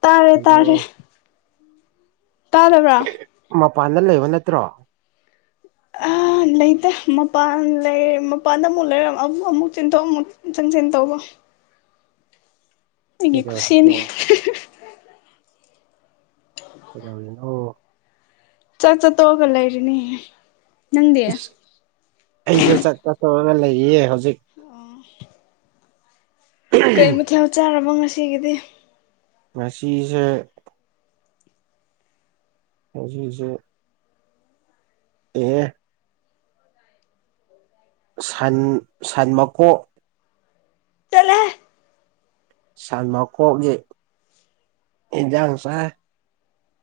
ꯇꯥꯔꯦ ꯇꯥꯔꯦ ꯍꯜꯂꯣ ꯇꯥꯔꯕ꯭ꯔꯥ ꯃꯄꯥꯟꯗ ꯂꯩꯕ ꯅꯠꯇ꯭ꯔꯣ ꯑ ꯂꯩꯇꯦ ꯃꯄꯥꯟ ꯂꯩ ꯃꯄꯥꯟꯗ ꯑꯃꯨꯛ ꯂꯩꯔ ꯑꯃꯨꯛ ꯆꯦꯟꯊꯣꯛ ꯑꯃꯨꯛ ꯆꯪꯁꯤꯟ ꯇꯧꯕ ꯑꯩꯒꯤ ꯀꯩꯗꯧꯔꯤꯒꯦ ꯈꯨꯁꯤꯅꯤ ꯍꯅꯣ ꯆꯠ ꯆꯠ ꯇꯒꯂ ꯏꯔꯤꯅꯤ ꯑꯩꯁꯨ ꯆꯠ ꯆ ꯇꯧꯔꯒ ꯂꯩꯔꯤꯌꯦ ꯍꯧꯖꯤꯛ ꯑꯥ ꯀꯩ ꯃꯊꯦꯜ ꯆꯥꯔꯕ ꯉꯁꯤꯒꯤꯗꯤ ꯃꯁꯤꯁꯤꯁꯦ ꯍꯧꯖꯤꯛ ꯍꯧꯁꯦ ꯑꯦ ꯁꯟ ꯁꯟ ꯃꯀꯣꯛ ꯆꯠꯂꯣꯍꯦ ꯁꯟ ꯃꯀꯦꯛꯒꯤ ꯏꯟꯖꯥꯡ ꯆꯥꯏ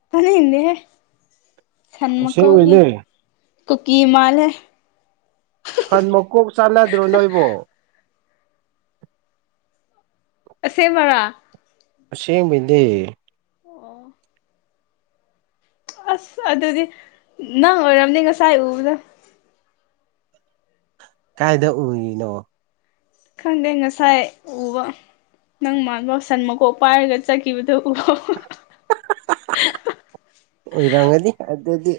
ꯇꯥꯅꯤꯡꯗꯦꯍꯦ ꯁꯟ ꯃꯀꯣꯛꯒꯤ ꯑꯁꯦꯡꯕꯩꯅꯦ ꯀꯨꯀꯤ ꯃꯥꯜꯂꯦ ꯁꯟ ꯃꯀꯣꯛ ꯆꯥꯟꯅꯗ꯭ꯔꯣ ꯅꯣꯏꯕꯣ ꯑꯁꯦꯃ ꯕꯔꯥ ꯑꯁꯦꯡꯕꯩꯅꯦ ꯑꯣ ꯑꯁ ꯑꯗꯨꯗꯤ ꯅꯪ ꯑꯣꯏꯔꯝꯅꯤ ꯉꯁꯥꯏ ꯎꯕꯗꯣ ꯀꯥꯏꯗ ꯎꯔꯤꯅꯣ ꯈꯪꯗꯦ ꯉꯁꯥꯏ ꯎꯕ ꯅꯪ ꯃꯥꯟꯕ ꯁꯟ ꯃꯀꯣꯛ ꯄꯥꯏꯔꯒ ꯆꯠꯈꯤꯕꯗꯨ ꯎꯍꯧ ꯑꯣꯏꯔꯝꯒꯅꯤ ꯑꯗꯨꯗꯤ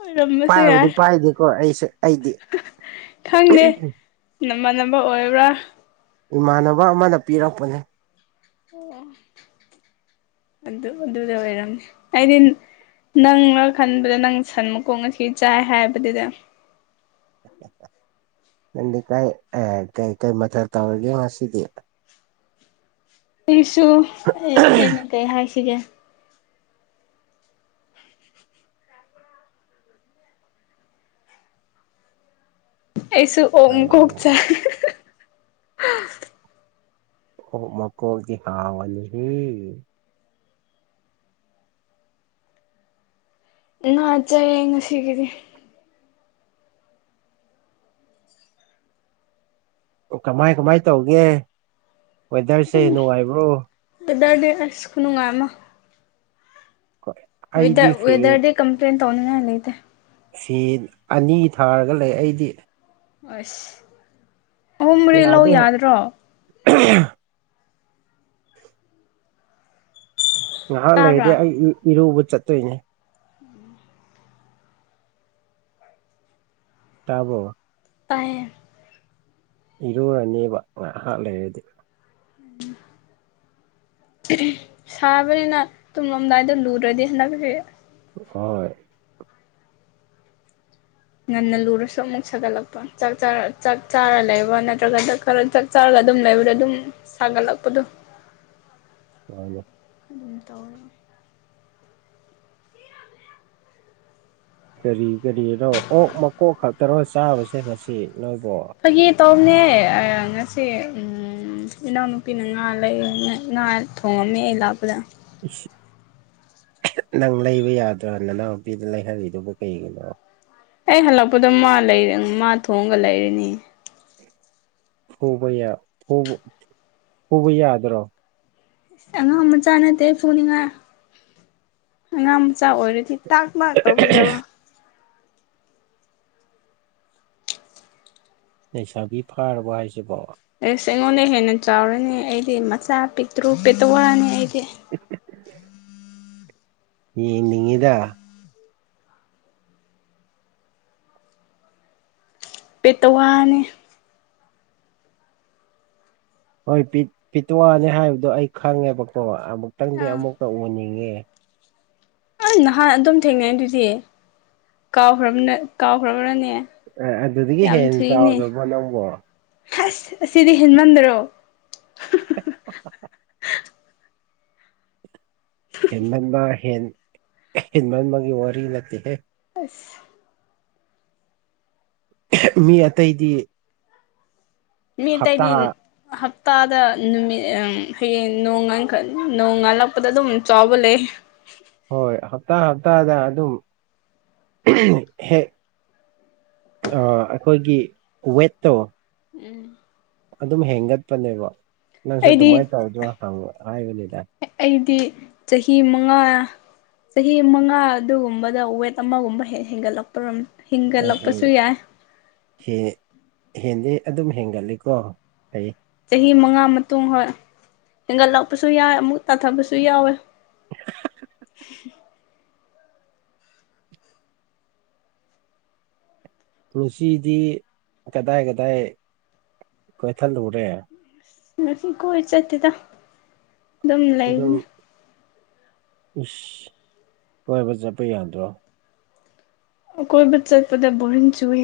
ꯑꯣꯏꯔꯝꯕꯁꯨ ꯄꯥꯏꯕꯨꯗꯤ ꯌꯥꯏ ꯄꯥꯏꯗꯦꯀꯣ ꯑꯩꯁꯨ ꯑꯩꯗꯤ ꯈꯪꯗꯦ ꯅꯃꯥꯟꯅꯕ ꯑꯣꯏꯕ꯭ꯔꯥ ꯏꯃꯥꯟꯅꯕ ꯑꯃꯅ ꯄꯤꯔꯛꯄꯅꯦ ꯑꯣ ꯑꯗꯨ ꯑꯗꯨꯗ ꯑꯣꯏꯔꯝꯅꯤ ꯑꯩꯗꯤ ꯅꯪꯔ ꯈꯟꯕꯗ ꯅꯪ ꯁꯟ ꯃꯀꯣꯛꯉꯁꯤ ꯆꯥꯏ ꯍꯥꯏꯕꯗꯨꯗ ꯅꯪꯗꯤ ꯀꯥꯏ ꯀꯩ ꯀꯩ ꯃꯊꯦꯜ ꯇꯧꯔꯒꯦ ꯉꯁꯤꯗꯤ ꯑꯩꯁꯨ ꯑꯩꯅ ꯀꯩ ꯍꯥꯏꯁꯤꯒꯦ ꯑꯩꯁꯨ ꯑꯣꯛ ꯑꯧ ꯃꯀꯣꯛ ꯆꯥꯏ ꯑꯣꯛ ꯃꯀꯣꯛꯇꯤ ꯍꯥꯎꯕꯅꯦꯍꯦ ꯅꯆꯥꯌꯦ ꯉꯁꯤꯒꯤꯗꯤ ꯑꯣ ꯀꯃꯥꯏ ꯀꯃꯥꯏ ꯇꯧꯒꯦ ꯋꯦꯗꯔꯁꯦ ꯑꯗꯨꯝ ꯅꯨꯡꯉꯥꯏꯕ꯭ꯔꯣ ꯋꯦꯗꯔꯗꯤ ꯑꯁ ꯈꯨꯅꯨꯡꯉꯥꯏ ꯑꯃ ꯀꯣꯏ ꯋꯦꯗꯔ ꯋꯦꯗꯔꯗꯤ ꯀꯝꯄ꯭ꯂꯦꯟ ꯇꯧꯅꯤꯉꯥꯏ ꯂꯩꯇꯦ ꯁꯤ ꯑꯅꯤ ꯊꯥꯔꯒ ꯂꯩ ꯑꯩꯗꯤ ꯑꯁ ꯑꯍꯨꯝ ꯃꯔꯤ ꯂꯧ ꯌꯥꯗꯦ ꯌꯥꯗ꯭ꯔꯣ ꯉꯥꯏꯍꯥꯛ ꯂꯩꯔꯗꯤ ꯇꯥꯕ꯭ꯔꯥ ꯑꯩ ꯏꯔꯨꯕ ꯆꯠꯇꯣꯏꯅꯦ [inaudible] ꯇꯥꯕꯔꯣ ꯇꯥꯏꯌꯦ ꯏꯔꯨꯔꯅꯤꯕ ꯉꯥꯏꯍꯥꯛ ꯂꯩꯔꯗꯤ [inaudible] ꯁꯥꯕꯅꯤꯅ ꯇꯨꯝꯂꯝꯗꯥꯏꯗ ꯂꯨꯗꯔꯗꯤ ꯍꯟꯗꯛꯇꯤ ꯍꯣꯏ ꯉꯟꯅ ꯂꯨꯔꯁꯨ ꯑꯃꯨꯛ ꯁꯥꯒꯠꯂꯛꯄ ꯆꯥꯛ ꯆꯥꯔ ꯆꯥꯛ ꯆꯥꯔ ꯂꯩꯕ ꯅꯠꯇ꯭ꯔꯒ ꯗꯛ ꯈꯔ ꯆꯥꯛ ꯆꯥꯔꯒ ꯑꯗꯨꯝ ꯂꯩꯕꯗ ꯑꯗꯨꯝ ꯁꯒꯠ ꯂꯛꯄꯗꯣ ꯃꯥꯅꯤ ꯑꯗꯨꯝ ꯇꯧꯔꯦ ꯀꯔꯤ ꯀꯔꯤꯔ ꯑꯣꯛ ꯃꯀꯣꯛ ꯈꯛꯇꯔꯣ ꯆꯥꯕꯁꯦ ꯉꯁꯤ ꯅꯣꯏꯕꯨ ꯐꯥꯒꯤ ꯇꯧꯅꯦ ꯑꯥ ꯉꯁꯤ ꯎꯝ ꯎꯝ ꯏꯅꯥꯎꯅꯨꯄꯤꯅ ꯉꯥ ꯂꯩꯌꯦꯅ ꯉꯥ ꯊꯣꯡꯉꯝꯃꯦ ꯑꯩ ꯂꯥꯛꯄꯗ ꯅꯪ ꯂꯩꯕ ꯌꯥꯗ꯭ꯔꯣ ꯅꯅꯥꯎꯅꯨꯄꯤꯗ ꯂꯩꯍꯜꯂꯤꯗꯨꯕꯨ ꯀꯩꯒꯤꯅꯣ ꯑꯩ ꯍꯜꯂꯛꯄꯗ ꯃꯥ ꯂꯩ ꯃꯥ ꯊꯣꯡꯒ ꯂꯩꯔꯅꯤ ꯐꯨꯕ ꯌꯥ ꯐꯨ ꯐꯨꯕ ꯌꯥꯗ꯭ꯔꯣ ꯑꯉꯥꯡ ꯃꯆꯥ ꯅꯠꯇꯦ ꯐꯨꯅꯤꯡꯉꯥꯏ ꯑꯉꯥꯡ ꯃꯆꯥ ꯑꯣꯏꯔꯗꯤ ꯇꯥꯛ ꯃꯥꯥꯛ ꯇꯧꯕꯤꯗꯕ ꯂꯩꯁꯥꯕꯤ ꯐꯥꯔꯕꯣ ꯍꯥꯏꯁꯤꯕꯨ ꯑꯦꯁ ꯑꯩꯉꯣꯟꯗ ꯍꯦꯟꯅ ꯆꯥꯎꯔꯅꯤ ꯑꯩꯗꯤ ꯃꯆꯥ ꯄꯤꯛꯇ꯭ꯔꯨ ꯄꯦꯛꯇꯧ ꯑꯣꯏꯔꯅꯤ ꯑꯩꯗꯤ ꯌꯦꯡꯅꯤꯡꯉꯤꯗ ꯄꯦꯇꯋꯥꯅꯤ ꯍꯣꯏ ꯄꯤꯇꯋꯥꯅꯤ ꯍꯥꯏꯕꯗꯣ ꯑꯩ ꯈꯪꯉꯦꯕꯀꯣ ꯑꯃꯨꯛꯇꯪꯗꯤ ꯑꯥ ꯑꯃꯨꯛꯛꯇ ꯎꯅꯤꯡꯉꯦ ꯑꯩ ꯅꯍꯥꯟ ꯑꯗꯨꯝ ꯊꯦꯡꯅꯩ ꯑꯗꯨꯗꯤ ꯀꯥꯎꯈ꯭ꯔꯕ ꯀꯥꯎꯈ꯭ꯔꯕꯅꯅꯦ ꯑꯦ ꯑꯗꯨꯗꯒꯤ ꯍꯦꯟꯅ ꯆꯥꯎꯗꯕꯣ ꯅꯪꯕꯣ ꯑꯁ ꯑꯁꯤꯗꯤ ꯍꯦꯟꯃꯟꯗ꯭ꯔꯣ ꯍꯦꯟꯃꯟꯕ ꯍꯦꯟ ꯍꯦꯟꯃꯟꯕꯒꯤ ꯋꯥꯔꯤ ꯅꯠꯇꯦꯍꯦ ꯑꯁ ꯃꯤ ꯑꯇꯩꯗꯤ ꯃꯤ ꯇꯥꯏꯗꯤ ꯍꯞꯇꯥ ꯍꯞꯇꯥꯗ ꯅꯨꯃꯤꯠ ꯍꯌꯦꯡ ꯅꯣꯡꯈ ꯅꯣꯡ ꯉꯥꯜꯂꯛꯄꯗ ꯑꯗꯨꯝ ꯆꯥꯎꯕ ꯂꯩ ꯍꯣꯏ ꯍꯞꯇꯥ ꯍꯞꯇꯥꯗ ꯑꯗꯨꯝ ꯍꯦꯛ ꯑꯩꯈꯣꯏꯒꯤ ꯋꯦꯠꯇꯣ ꯎꯝ ꯑꯗꯨꯝ ꯍꯦꯟꯒꯠꯄꯅꯦꯕ ꯅꯪꯁꯨ ꯑꯩꯗꯤ ꯑꯗꯨꯃꯥꯏꯅ ꯇꯧꯗ꯭ꯔꯣ ꯍꯪꯕ ꯍꯥꯏꯕꯅꯤꯗ ꯑꯩꯗꯤ ꯆꯍꯤ ꯃꯉꯥ ꯆꯍꯤ ꯃꯉꯥ ꯑꯗꯨꯒꯨꯝꯕꯗ ꯋꯦꯠ ꯑꯃꯒꯨꯝꯕ ꯍꯦꯟꯒꯠꯂꯛꯇꯔꯝ ꯑꯩ ꯍꯦ ꯍꯦꯟꯗꯤ ꯑꯗꯨꯝ ꯍꯦꯟꯒꯠꯂꯤꯀꯣ ꯑꯩ ꯆꯍꯤ ꯃꯉꯥ ꯃꯇꯨꯡ ꯍꯣꯏ ꯍꯦꯟꯒꯠꯂꯛꯄꯁꯨ ꯌꯥꯎꯏꯦ ꯑꯃꯨꯛ ꯇꯥꯊꯕꯁꯨ ꯌꯥꯎꯋꯦ ꯎ ꯄꯨꯟꯁꯤꯗꯤ ꯀꯗꯥꯏ ꯀꯗꯥꯏ ꯀꯣꯏꯊꯜꯂꯨꯔꯦ ꯉ ꯀꯣꯏ ꯆꯥꯠꯇꯗ ꯑꯩꯗꯣ ꯏꯁꯁ ꯍꯣꯏꯕ ꯆꯠꯄ ꯌꯥꯗ꯭ꯔꯣ ꯀꯣꯏ ꯕꯆꯆꯥ ꯄꯗ ꯣꯏ ꯆꯨꯋꯦ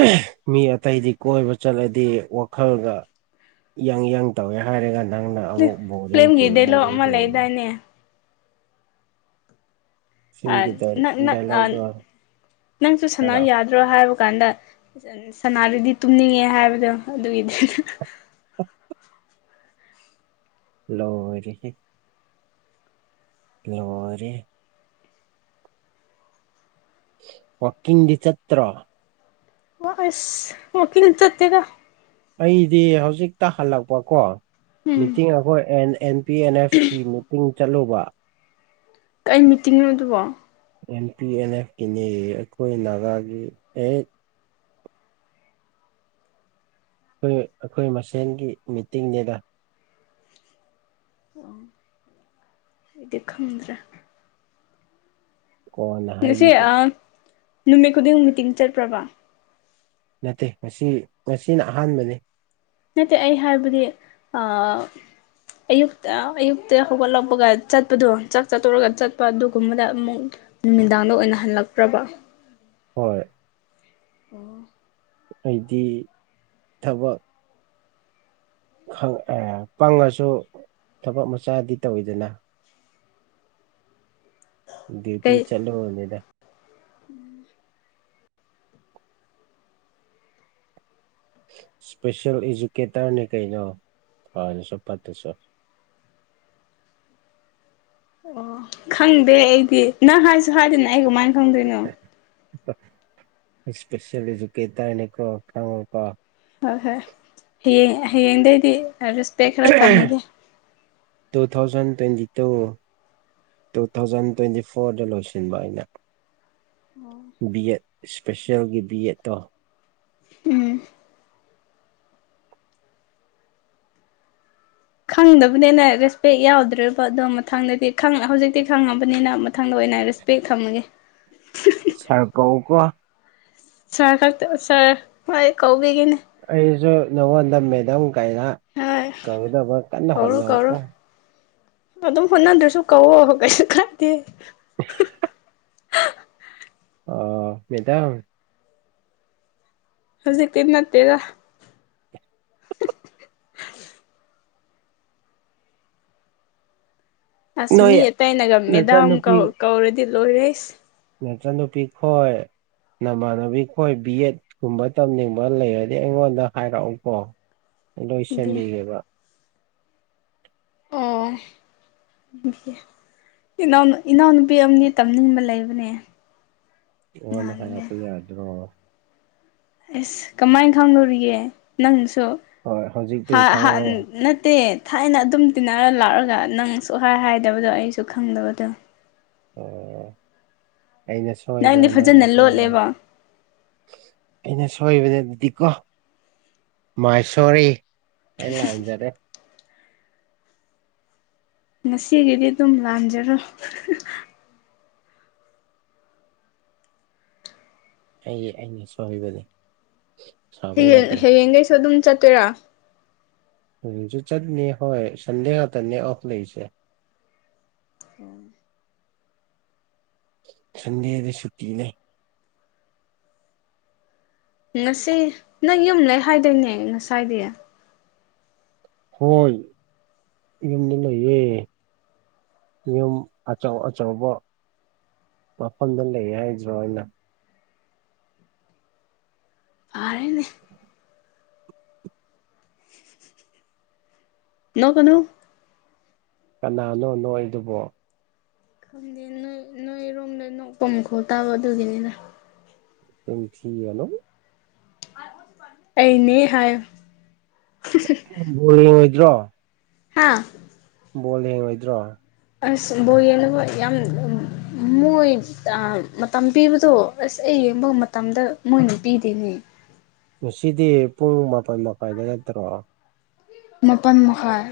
ꯑꯍꯦ ꯃꯤ ꯑꯇꯩꯗꯤ ꯀꯣꯏꯕ ꯆꯠꯂꯗꯤ ꯋꯥꯈꯜꯒ ꯌꯥꯪ ꯌꯥꯡ ꯇꯧꯋꯦ ꯍꯥꯏꯔꯒ ꯅꯪꯅ ꯑꯃꯨꯛ ꯕꯣꯔꯤꯡ ꯐꯤꯂꯝꯒꯤ ꯆꯨꯏꯦ ꯗꯥꯏꯂꯣꯛ ꯍꯥꯏꯔꯒ ꯑꯃ ꯀꯩ ꯂꯩꯗꯥꯏꯅꯦ ꯁꯤꯝꯒꯤ ꯗꯥꯏꯂꯣꯛꯗꯣ ꯅꯪꯁꯨ ꯁꯅ ꯍꯥꯏꯔꯛꯑꯣ ꯌꯥꯗ ꯠꯇ꯭ꯔꯣ ꯍꯥꯏꯕ ꯀꯥꯟꯗ ꯁꯅꯥꯗꯨꯗꯤ ꯇꯨꯝꯅꯤꯡꯉꯦ ꯍꯥꯏꯕꯗꯣ ꯑꯗꯨꯒꯤꯗꯤ ꯂꯣꯏ ꯔꯦꯍꯦ ꯂꯔꯤꯦ ꯋꯥꯀꯤꯡꯗꯤ ꯆꯠꯇ꯭ꯔ ꯑꯁ ꯋꯥꯀꯤꯜ ꯆꯠꯇꯦꯒ ꯑꯩꯗꯤ ꯍꯧꯖꯤꯛꯇ ꯍꯜꯂꯛꯄꯀꯣ ꯎꯝ ꯃꯤꯇꯤꯡ ꯑꯩꯈꯣꯏ ꯑꯦꯟ ꯑꯦꯟ ꯄꯤ ꯑꯦꯟ ꯑꯦꯐꯀꯤꯤ ꯃꯤꯇꯤꯡ ꯆꯠꯂꯨꯕ ꯀꯩ ꯃꯤꯇꯤꯡꯅꯣ ꯑꯗꯨꯕꯣ ꯑꯦꯟ ꯄꯤ ꯑꯦꯟ ꯑꯦꯐꯀꯤꯤꯅꯦ ꯑꯩꯈꯣꯏ ꯅꯥꯒꯥꯒꯤ ꯑꯩꯠ ꯑꯩꯈꯣꯏ ꯑꯩꯈꯣꯏ ꯃꯁꯦꯟꯒꯤ ꯃꯤꯇꯤꯡꯅꯤꯗ ꯑꯣ ꯏ ꯈꯗ꯭ꯔ ꯀꯣꯟꯅ ꯉꯁꯤ ꯍꯥꯏꯕꯤꯒꯦ ꯑꯥ ꯅꯨꯃꯤꯠ ꯈꯨꯗꯤꯡꯒꯤ ꯃꯤꯇꯤꯡ ꯆꯠꯄ꯭ꯔꯕ ꯅꯠꯇꯦ ꯃꯁꯤ ꯃꯁꯤꯅ ꯑꯍꯥꯟꯕꯅꯤ ꯅꯠꯇꯦ ꯑꯩ ꯍꯥꯏꯕꯗꯤ ꯑꯥ ꯑꯌꯨꯛꯇ ꯑꯌꯨꯛꯇ ꯍꯧꯒꯠꯂꯛꯄꯒ ꯆꯠꯄꯗꯣ ꯆꯥꯛ ꯆꯠꯇꯨꯔꯒ ꯆꯠꯄ ꯑꯗꯨꯒꯨꯝꯕꯗ ꯑꯃꯨꯛ ꯅꯨꯃꯤꯗꯥꯡꯗ ꯑꯣꯏꯅ ꯍꯜꯂꯛꯇ꯭ꯔꯕ ꯍꯣꯏ ꯑꯣ ꯍꯥꯏꯗꯤ ꯊꯕꯛ ꯈꯪ ꯑꯦ ꯄꯪꯉꯁꯨ ꯊꯕꯛ ꯃꯆꯥꯗꯤ ꯇꯧꯋꯤꯗꯅ ꯗꯌꯇꯤ ꯆꯠꯂꯕꯅꯦꯗ ꯎꯝ ꯏꯁꯄꯦꯁꯤꯦꯜ ꯏꯖꯨꯀꯦꯇꯔꯅꯦ ꯀꯩꯅꯣ ꯍꯁꯨꯣ ꯐꯠꯇꯁꯨ ꯑꯣ ꯈꯪꯗꯦ ꯑꯩꯗꯤ ꯅꯪ ꯍꯥꯏꯁꯨ ꯍꯥꯏꯗꯅ ꯑꯩ ꯀꯃꯥꯏꯅ ꯈꯪꯗꯣꯏꯅꯣ ꯏꯁꯄꯦꯁꯜꯀꯦ ꯇꯅꯦꯀꯣ ꯈꯉ ꯀꯣ ꯍꯣꯏ ꯍꯣꯏ ꯍꯌꯦꯡ ꯍꯌꯦꯡꯗꯩꯗꯤ ꯈꯔ ꯊꯝꯃꯒꯦ two thousand twenty two two thousand twenty ꯐꯣꯔꯗ ꯂꯣꯏꯁꯤꯟꯕ ꯑꯩꯅ ꯑꯣ ꯕꯤ ꯑꯦꯠ ꯏꯁꯄꯦꯁꯦꯜꯒꯤ ꯕꯤ ꯑꯦꯠꯇꯣ ꯎꯝ ꯈꯪꯗꯕꯅꯤꯅ ꯔꯦꯁꯄꯦꯛ ꯌꯥꯎꯗ꯭ꯔꯦꯔꯤꯕ ꯑꯗꯨꯗꯣ ꯃꯊꯪꯗꯗꯤ ꯍꯧꯖꯤꯛꯇꯤ ꯈꯪꯉꯕꯅꯤꯅ ꯑꯈꯪꯗ ꯑꯣꯏꯅ ꯔꯦꯁꯄꯦꯛ ꯈꯝꯃꯒꯦ ꯁꯔ ꯀꯧꯑꯣ ꯀꯣ ꯁꯥꯔ ꯈꯛꯇ ꯁꯥꯔ ꯍꯣꯏ ꯀꯧꯕꯤꯒꯅꯤ ꯑꯩꯁꯨ ꯅꯉꯣꯟꯗ ꯃꯦꯗꯥꯗꯝ ꯀꯔ ꯍꯣꯏ ꯀꯧꯗꯕ ꯀꯟꯅ ꯀꯧꯔꯣ ꯀꯧꯔꯣ ꯍꯣꯠꯅꯧꯀꯣ ꯑꯗꯨꯝ ꯍꯣꯠꯅꯗ꯭ꯔꯁꯨ ꯀꯧꯋꯑꯣ ꯀꯩꯁꯨ ꯀꯥꯏꯗꯦ [inaudible] ꯑꯣ ꯃꯦꯗꯥꯝ ꯍꯧꯖꯤꯛ ꯀꯟꯅ ꯇꯦꯔ ꯑꯁ ꯅꯣꯏ ꯃꯤ ꯑꯇꯩꯅꯒ ꯃꯦꯗꯥꯝꯧ ꯅꯆꯟꯅꯨꯄꯤ ꯀꯧꯔꯗꯤ ꯂꯣꯏꯔꯦ ꯅꯆꯥꯟꯅꯨꯄꯤ ꯈꯣꯏ ꯅꯃꯥꯟꯅꯕꯤ ꯈꯣꯏ ꯕꯤ ꯑꯦꯠ ꯒꯨꯝꯕ ꯇꯝꯅꯤꯡꯕ ꯂꯩꯔꯗꯤ ꯑꯩꯉꯣꯟꯗ ꯍꯥꯏꯔꯛꯎꯀꯣ ꯑꯩ ꯂꯣꯏ ꯁꯦꯝꯟꯕꯤꯒꯦꯕ ꯑꯣ ꯏꯅꯥꯎ ꯏꯅꯥꯎꯅꯨꯄꯤ ꯑꯃꯗꯤ ꯇꯝꯅꯤꯡꯕ ꯂꯩꯕꯅꯦ ꯋꯥ ꯂ ꯍꯥꯏ ꯅꯍꯥꯟꯒꯤ ꯄ ꯌꯥꯗꯔꯣ ꯑꯁ ꯀꯃꯥꯏꯅ ꯈꯪꯅꯨꯔꯤꯒꯦ ꯅꯪꯁꯨ ꯍꯣꯏ ꯍꯧꯖꯤꯛꯇꯤ ꯍꯥ ꯍꯥ ꯈꯪꯉꯣ ꯅꯠꯇ ꯊꯥꯏꯅ ꯑꯗꯨꯝ ꯇꯤꯟꯅꯔ ꯂꯥꯛꯑꯒ ꯅꯪ ꯁꯨꯡꯍꯥꯏ ꯍꯥꯏꯗꯕꯗꯣ ꯑꯩꯁꯨ ꯈꯪꯗꯕꯗꯣ ꯑꯣ ꯑꯩꯅꯁꯨ ꯅꯪꯗꯤ ꯐꯖꯅ ꯂꯣꯠꯂꯦꯕ ꯁꯣꯏꯕꯗꯤꯀꯣ ꯃꯥꯏꯁꯣꯔꯤ ꯑꯩ ꯂꯥꯟꯖꯔꯦ ꯉꯁꯤꯒꯤꯗꯤ ꯑꯗꯨꯝ ꯂꯥꯟꯖꯔꯣ ꯑꯩ ꯑꯩꯅ ꯁꯣꯏꯕꯅꯦ ꯁꯥꯎꯕ ꯍꯌꯦꯡ ꯌꯥꯗ꯭ꯔꯦ ꯍꯌꯦꯡꯒꯩꯁꯨ ꯑꯗꯨꯝ ꯆꯠꯇꯣꯏꯔꯥ ꯎꯁꯨ ꯆꯠꯅꯤ ꯍꯣꯏ ꯁꯟꯗꯦ ꯉꯥꯛꯇꯅꯤ ꯑꯣꯐ ꯂꯩꯁꯦ ꯎ ꯁꯟꯗꯦ ꯗꯨ ꯁꯨꯇꯤꯅ ꯉꯁꯤ ꯅꯪ ꯌꯨꯝ ꯂꯩ ꯍꯥꯏꯗꯣꯏꯅꯦ ꯉꯁꯥꯏꯗꯤ ꯍꯣꯏ ꯌꯨꯝꯗ ꯂꯩꯌꯦ ꯌꯨꯝ ꯑꯆꯧ ꯑꯆꯧꯕ ꯃꯐꯝꯗ ꯂꯩ ꯍꯥꯏꯗ꯭ꯔꯣ ꯑꯩꯅ ꯑꯔꯦꯅꯦ ꯂ ꯀꯩꯅꯣ ꯀꯅꯥꯅꯣ ꯅꯣꯏꯗꯨꯕꯣ ꯝꯗꯤ ꯅꯣꯏ ꯅꯣꯏꯔꯣꯝꯗ ꯅꯣꯛꯐꯝꯝ ꯈꯣ ꯇꯥꯕ ꯑꯗꯨꯒꯤꯅꯤꯅ ꯇꯦꯝ ꯄꯤ ꯑꯦꯜ ꯑꯣ ꯑꯩꯅꯦ ꯍꯥꯏꯌ ꯣꯡꯉ ꯑꯣꯏꯗ꯭ꯔꯣ ꯍꯥꯥ ꯕꯣꯜ ꯍꯦꯡꯉꯣꯏꯗ꯭ꯔꯣ ꯑꯁ ꯕꯣ ꯌꯦꯅꯕ ꯌꯥꯝ ꯃꯣꯏ ꯃꯇꯝ ꯄꯤꯕꯗꯣ ꯑꯁ ꯑꯩ ꯌꯦꯡꯕ ꯃꯇꯝꯗ ꯃꯣꯏꯅ ꯄꯤꯗꯦꯅꯦ ꯉꯁꯤꯗꯤ ꯄꯨꯡ ꯃꯥꯄꯟ ꯃꯈꯥꯏꯗ ꯅꯠꯇ꯭ꯔꯣ ꯃꯥꯄꯟ ꯃꯈꯥꯏ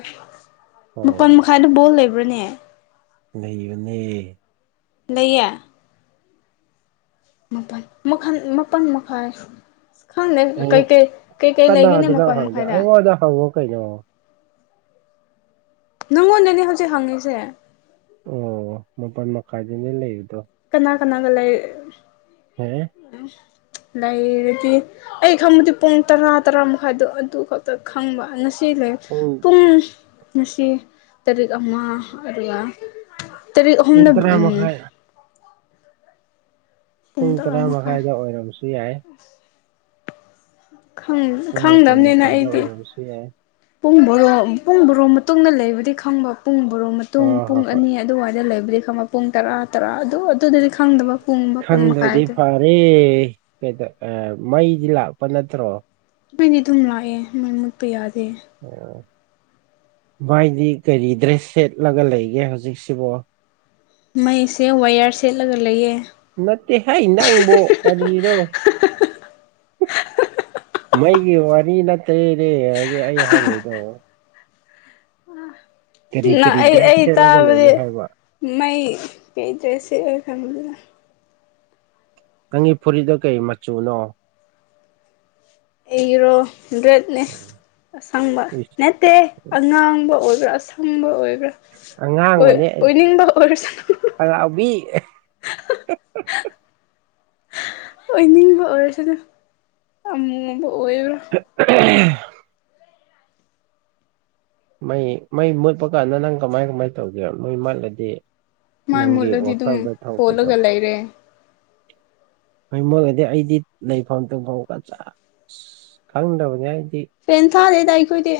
ꯃꯥꯄꯟ ꯑꯣ ꯃꯈꯥꯏꯗ ꯕꯣꯜ ꯂꯩꯕ꯭ꯔꯅꯦ ꯂꯩꯕꯅꯦ ꯂꯩꯌꯦ ꯃꯥꯜꯄꯟ ꯃꯈꯜ ꯃꯥꯄꯟ ꯃꯈꯥꯏ ꯈꯪꯗꯦ ꯀꯩꯀꯩ ꯀꯩꯀꯩ ꯂꯩꯒꯦꯅꯦ ꯃꯄꯥꯟ ꯃꯈꯥꯏꯗ ꯑꯗ ꯍꯡꯉꯨ ꯀꯩꯅꯣ ꯅꯪꯉꯣꯟꯗꯅꯦ ꯍꯧꯖꯤꯛ ꯍꯪꯉꯤꯁꯦ ꯑꯣ ꯃꯥꯄꯟ ꯃꯈꯥꯏꯗꯅꯦ ꯂꯩꯔꯤꯗꯣ ꯀꯅꯥ ꯀꯅꯥꯒ ꯂꯩ ꯐꯌꯦ ꯏꯁ ꯂꯩꯔꯗꯤ ꯑꯩ ꯈꯪꯕꯗꯤ ꯄꯨꯡ ꯇꯔꯥ ꯇꯔꯥ ꯃꯈꯥꯏꯗꯣ ꯑꯗꯨ ꯈꯛꯇ ꯈꯪꯕ ꯉꯁꯤ ꯁꯤ ꯂꯩ ꯄꯨꯡ ꯉꯁꯤ ꯇꯔꯦꯠ ꯑꯃ ꯑꯗꯨꯒ ꯇꯔꯦꯠ ꯄꯨꯡ ꯑꯍꯨꯝꯅ ꯇꯔꯥ ꯎꯝ ꯃꯈꯥꯏ ꯄꯨꯡ ꯇꯔꯥ ꯃꯈꯥꯏꯗ ꯑꯣꯏꯔꯝꯕꯁꯨ ꯌꯥꯏ ꯑꯁ ꯄꯨꯡ ꯃꯥꯄꯜ ꯈꯪꯗꯕꯅꯤꯅ ꯃꯈꯥꯏꯗ ꯑꯩꯗꯤ ꯑꯣꯏꯔꯝꯕꯁꯨ ꯌꯥꯏ ꯄꯨꯡ ꯕꯣꯔꯣ ꯄꯨꯡ ꯕꯣꯔꯣ ꯃꯇꯨꯡꯗ ꯂꯩꯕꯗꯤ ꯈꯪꯕ ꯄꯨꯡ ꯕꯣꯔꯣ ꯃꯠ ꯍꯣꯏ ꯄꯨꯡ ꯄꯨꯡ ꯍꯣꯏ ꯍꯣꯏ ꯑꯅꯤ ꯑꯗꯨꯋꯥꯏꯗ ꯂꯩꯕꯨꯗꯤ ꯈꯪꯉꯛ ꯄꯨꯡ ꯇꯔꯥ ꯇꯔꯥ ꯑꯗꯨ ꯑꯗꯨꯗꯗꯤ ꯈꯪꯗꯕ ꯄꯨꯡ ꯃꯥꯄꯟ ꯃꯈꯥꯏꯗ ꯑꯦ ꯅꯣꯏꯗ ꯃꯩꯗꯤ ꯂꯥꯛꯄ ꯅꯠꯇ꯭ꯔꯣ ꯃꯩꯗꯤ ꯑꯗꯨꯝ ꯂꯥꯛꯑꯦ ꯃꯩ ꯃꯨꯠꯄ ꯌꯥꯗꯦ ꯑꯣ ꯚꯥꯏꯗꯤ ꯀꯔꯤ ꯗ꯭ꯔꯦꯁ ꯁꯦꯠꯂꯒ ꯂꯩꯒꯦ ꯍꯧꯖꯤꯛꯁꯤꯕꯣ ꯃꯩꯁꯦ ꯋꯥꯌꯔ ꯁꯦꯠꯂꯒ ꯂꯩꯌꯦ ꯅꯠꯇꯦꯍꯦ ꯅꯪꯕꯨ ꯀꯔꯤꯔꯣꯕ ꯃꯩꯒꯤ ꯋꯥꯔꯤ ꯅꯠꯇꯦꯅꯦ ꯍꯧꯖꯤꯛ ꯑꯩ ꯍꯪꯉꯤꯗꯣ ꯀꯔꯤ ꯅ ꯀꯔꯤ ꯑꯩ ꯗ꯭ꯔꯦꯁ ꯑꯩ ꯁꯦꯠꯂꯒ ꯇꯥꯕꯗꯤ ꯂꯩꯒꯦ ꯍꯥꯏꯕ ꯃꯩ [unintelligible] ꯀꯔꯤ ꯐꯨꯔꯤꯠꯅꯣꯀꯩ ꯃꯆꯨꯅꯣ ꯑꯩꯔꯣ ꯔꯦꯠꯅꯦ ꯑꯁꯪꯕ ꯏꯁ ꯅꯠꯇꯦ ꯑꯉꯥꯡꯕ ꯑꯣꯏꯕ꯭ꯔꯥ ꯑꯁꯪꯕ ꯑꯣꯏꯕ꯭ꯔꯥ ꯑꯣꯏ ꯑꯉꯥꯡꯕꯅꯦ ꯑꯣꯏꯅꯤꯡꯕ ꯑꯣꯏꯔꯁꯅꯨ ꯑꯉꯥꯎꯕꯤ ꯑꯣꯏꯅꯤꯡꯕ ꯑꯣꯏꯔꯁꯨꯅꯨ ꯑꯃꯨꯕ ꯑꯣꯏꯕ꯭ꯔꯥ [inaudible] ꯃꯩ ꯃꯩ ꯃꯨꯠꯄ ꯀꯥꯟꯗ ꯅꯪ ꯀꯃꯥꯏ ꯀꯃꯥꯏ ꯇꯧꯒꯦ ꯃꯩ ꯃꯠꯂꯗꯤ ꯃꯥꯏ ꯅꯪꯒꯤ ꯃꯨꯠꯂꯗꯤ ꯑꯗꯨꯝ ꯋꯥꯈꯜꯗ ꯊꯣꯛꯄꯗꯣ ꯐꯣꯠꯂꯒ ꯂꯩꯔꯦ ꯍꯣꯏ ꯃꯣꯏꯒꯗꯤ ꯑꯩꯗꯤ ꯂꯩꯐꯝ ꯇꯨꯝꯐꯝ ꯀꯆꯥ ꯈꯪꯗꯕꯅꯦ ꯑꯩꯗꯤ ꯐ꯭ꯔꯦꯟ ꯀꯗꯦꯗꯥ ꯑꯩꯥꯈꯣꯏꯗꯤ